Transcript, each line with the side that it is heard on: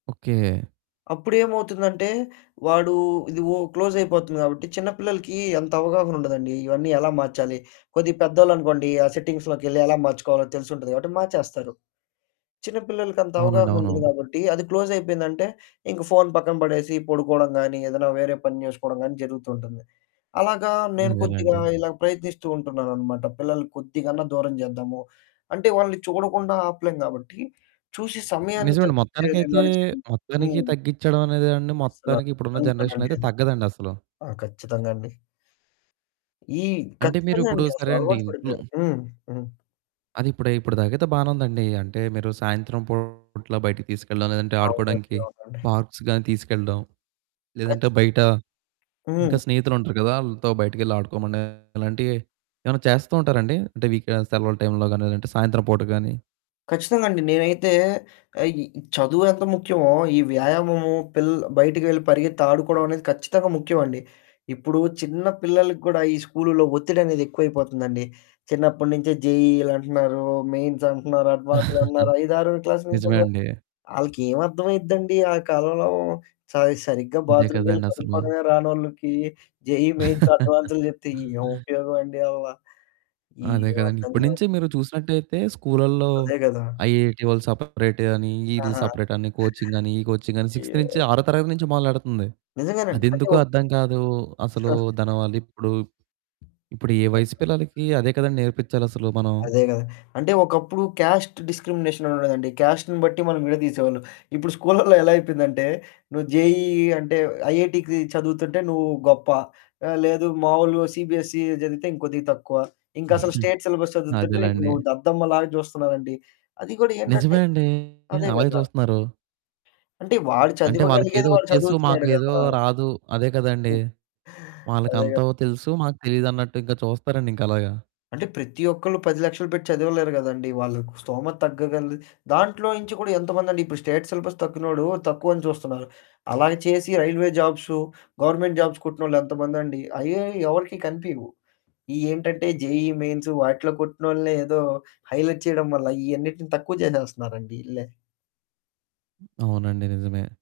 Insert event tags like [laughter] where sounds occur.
right: Okay.
left: అప్పుడేమవుతుందంటే వాడు ఇది ఒ క్లోజయిపోతుంది కాబట్టి, చిన్న పిల్లలకి అంత అవగాహనుండదండి. ఇవన్నీ ఎలా మార్చాలి? కొద్దిగా పెద్దోళ్ళనుకోండి ఆ సెట్టింగ్స్‌లోకెళ్లి ఎలా మార్చుకోవాలో తెలిసుంటది కాబట్టి మార్చేస్తారు. చిన్నపిల్లలకంత
right: అవునండి.
left: అవగాహన
right: అవును.
left: ఉండదు కాబట్టి, అది క్లోజయిపోయిందంటే ఇంక ఫోను పక్కన పడేసి పడుకోడం గాని, ఏదన్నా వేరే పని జేసుకోడం గాని జరుగుతూ ఉంటుంది. అలాగా నేను కొద్దిగా
right: అదేలెండి.
left: ఇలా ప్రయత్నిస్తూ ఉంటున్నాననమాట. పిల్లలు కొద్దిగన్నా దూరం చేద్దాము అంటే వాళ్ళని చూడకుండా ఆపలేం గాబట్టి చూసే సమయాన్ని
right: నిజమండి.
left: తగ్గించ్చే
right: మొత్తానికైతే
left: విధంలాగ చేయాలి.
right: మొత్తానికి
left: హ్మ్.
right: తగ్గించడం అనేదేవండి
left: అస్సల
right: మొత్తానికి ఇప్పుడున్న
left: కాని
right: జనరేషన్‌లో
left: పనండి
right: అయితే
left: అది.
right: తగ్గదండి అసలు.
left: ఆ! ఖచ్చితంగా అండి. ఈ
right: అంటే
left: ఖచ్చితంగా
right: మీరిప్పుడు
left: అండి అసల
right: సరే అండి
left: అలవాటు
right: ఇంట్లో
left: పడిపోయారు. హ్మ్. హ్మ్.
right: అది ఇప్పుడై ఇప్పుడు దాకయితే బానే ఉందండి. అంటే మీరు సాయంత్రం పూట్ల బయటికి తీసుకెల్లడం, లేదంటే
left: అవునండి.
right: ఆడుకోడానికి
left: అవునండి.
right: పార్క్స్ గాని తీసుకెళ్ళడం, లేదంటే
left: ఖచ్చితంగా!
right: బయట
left: హ్మ్.
right: ఇంకా స్నేహితులుంటారు గదా ఆళ్ళతో బయటికెళ్ళి ఆడుకోమని ఇలాంటివి ఏవన్నా చేస్తూ ఉంటారండి? అంటే వీకెండ్ సెలవుల టైంలో గాని, లేదంటే సాయంత్రం పూట గాని
left: ఖచ్చితంగా అండి. నేనైతే ఆహ్, ఇ చదువెంత ముఖ్యమో ఈ వ్యాయామము పిల్లల బయటికి వెళ్లి పరిగెత్తి ఆడుకోవడం అనేది ఖచ్చితంగా ముఖ్యమండి. ఇప్పుడు చిన్న పిల్లలకి గూడా ఈ స్కూలులో ఒత్తిడనేది ఎక్కువైపోతుందండి. చిన్నప్పడి నుంచే జేఈఈలంటన్నారు మెయిన్స్ అంటున్నారు, అడ్వాన్స్‌లంటన్నారు.
right: [chuckles]
left: ఐదారో క్లాసు నుంచి
right: నిజమే
left: కూడా,
right: అండి.
left: ఆళ్ళకేం అర్థమైద్దండి ఆ కాలంలో స సరిగ్గా
right: అదే
left: బాత్‌రూమ్‌కెళ్లి
right: కదండీ అసలు.
left: కడుక్కోడమే రానోళ్ళకి జేఈఈ మెయిన్స్ అడ్వాన్సులు
right: [chuckles]
left: జెప్తే ఏం ఉపయోగమండి అవ్వ
right: అదే
left: ఏం
right: కదండి.
left: అర్ధం
right: ఇప్పడు
left: కావట్లేదు.
right: నుంచే మీరు చూసినట్టయితే స్కూళ్ళల్లో
left: అదే గదా!
right: ఐఐటీ వాళ్ళు సపరేట్ అని, ఈళ్ళు
left: ఆహా!
right: సపరేట్ అని కోచింగ్ అని ఈ కోచింగ్ అని సిక్స్‌త్ నుంచి
left: అయ్యో!
right: ఆరో తరగతి నుంచి మొదలెడుతంది.
left: నిజంగానండి. అంటె
right: అదెందుకో
left: ఒ
right: అర్థం కాదు. అసలు
left: [chuckles]
right: దాని వాళ్ళు ఇప్పుడు ఇప్పుడు ఏ వయసు పిల్లలకి అదే కదండి నేర్పిచ్చాలసలు మనం.
left: అదే గదా! అంటే ఒకప్పుడు క్యాస్ట్ డిస్‌క్రిమినేషన్ అనుండేదండి. క్యాస్ట్‌ని బట్టి మనం విడదీసేవాళ్ళు. ఇప్పుడు స్కూళ్ళల్లో ఎలా అయిపోయిందంటే నువ్వు జెఈఈ అంటే ఐఐటీకి చదువుతుంటే నువ్వు గొప్ప. ఆ! లేదు మామూలు సిబిఎస్ఈ చదివితే ఇంకొద్దిగా తక్కువ. ఇంకసలు
right: [chuckles]
left: స్టేట్ సిలబస్ చదువుతుంటే నీకు
right: అదేలెండి.
left: నువ్వు దద్దమ్మ లాగా జూస్తున్నారండి. అది గూడా ఏంటంటే
right: నిజమే అండి.
left: అదే
right: అలాగే
left: గదా!
right: చూస్తున్నారు.
left: అంటే వాడు
right: అంటే వాళ్ళకేదో
left: చదవగలిగేది వాడు
right: ఒచ్చేసు మాకు
left: చదువుతున్నాడు
right: ఏదో
left: గదా!
right: రాదు అదే కదండి! వాళ్ళకి
left: అదే గదా.
right: అంతో తెలుసు మాకు తెలీదన్నట్టు ఇంకా చూస్తారండి ఇంక అలాగా.
left: అంటే ప్రతి ఒక్కళ్ళు 10,00,000 పెట్టి చదవలేరు గదండి. వాళ్ళకు స్తోమత తగ్గగలది దాంట్లో నుంచి గూడా ఎంతమందండి ఇప్పుడు స్టేట్ సిలబస్ తక్కినోడు తక్కువని చూస్తున్నారు. అలాగ చేసి రైల్వే జాబ్స్, గవర్నమెంట్ జాబ్స్ కొట్టినోళ్లు ఎంతమందండి. అయ్యే ఎవరికీ కనిపియవు. ఇయేంటంటే జేఈఈ మెయిన్స్ వాటిలో కొట్టినోళ్ళనే ఏదో హైలైట్ చేయడం వల్ల ఇయన్నిటిని తక్కువ చేసేస్తున్నారండి ఈళ్ళే.
right: అవునండి నిజమే.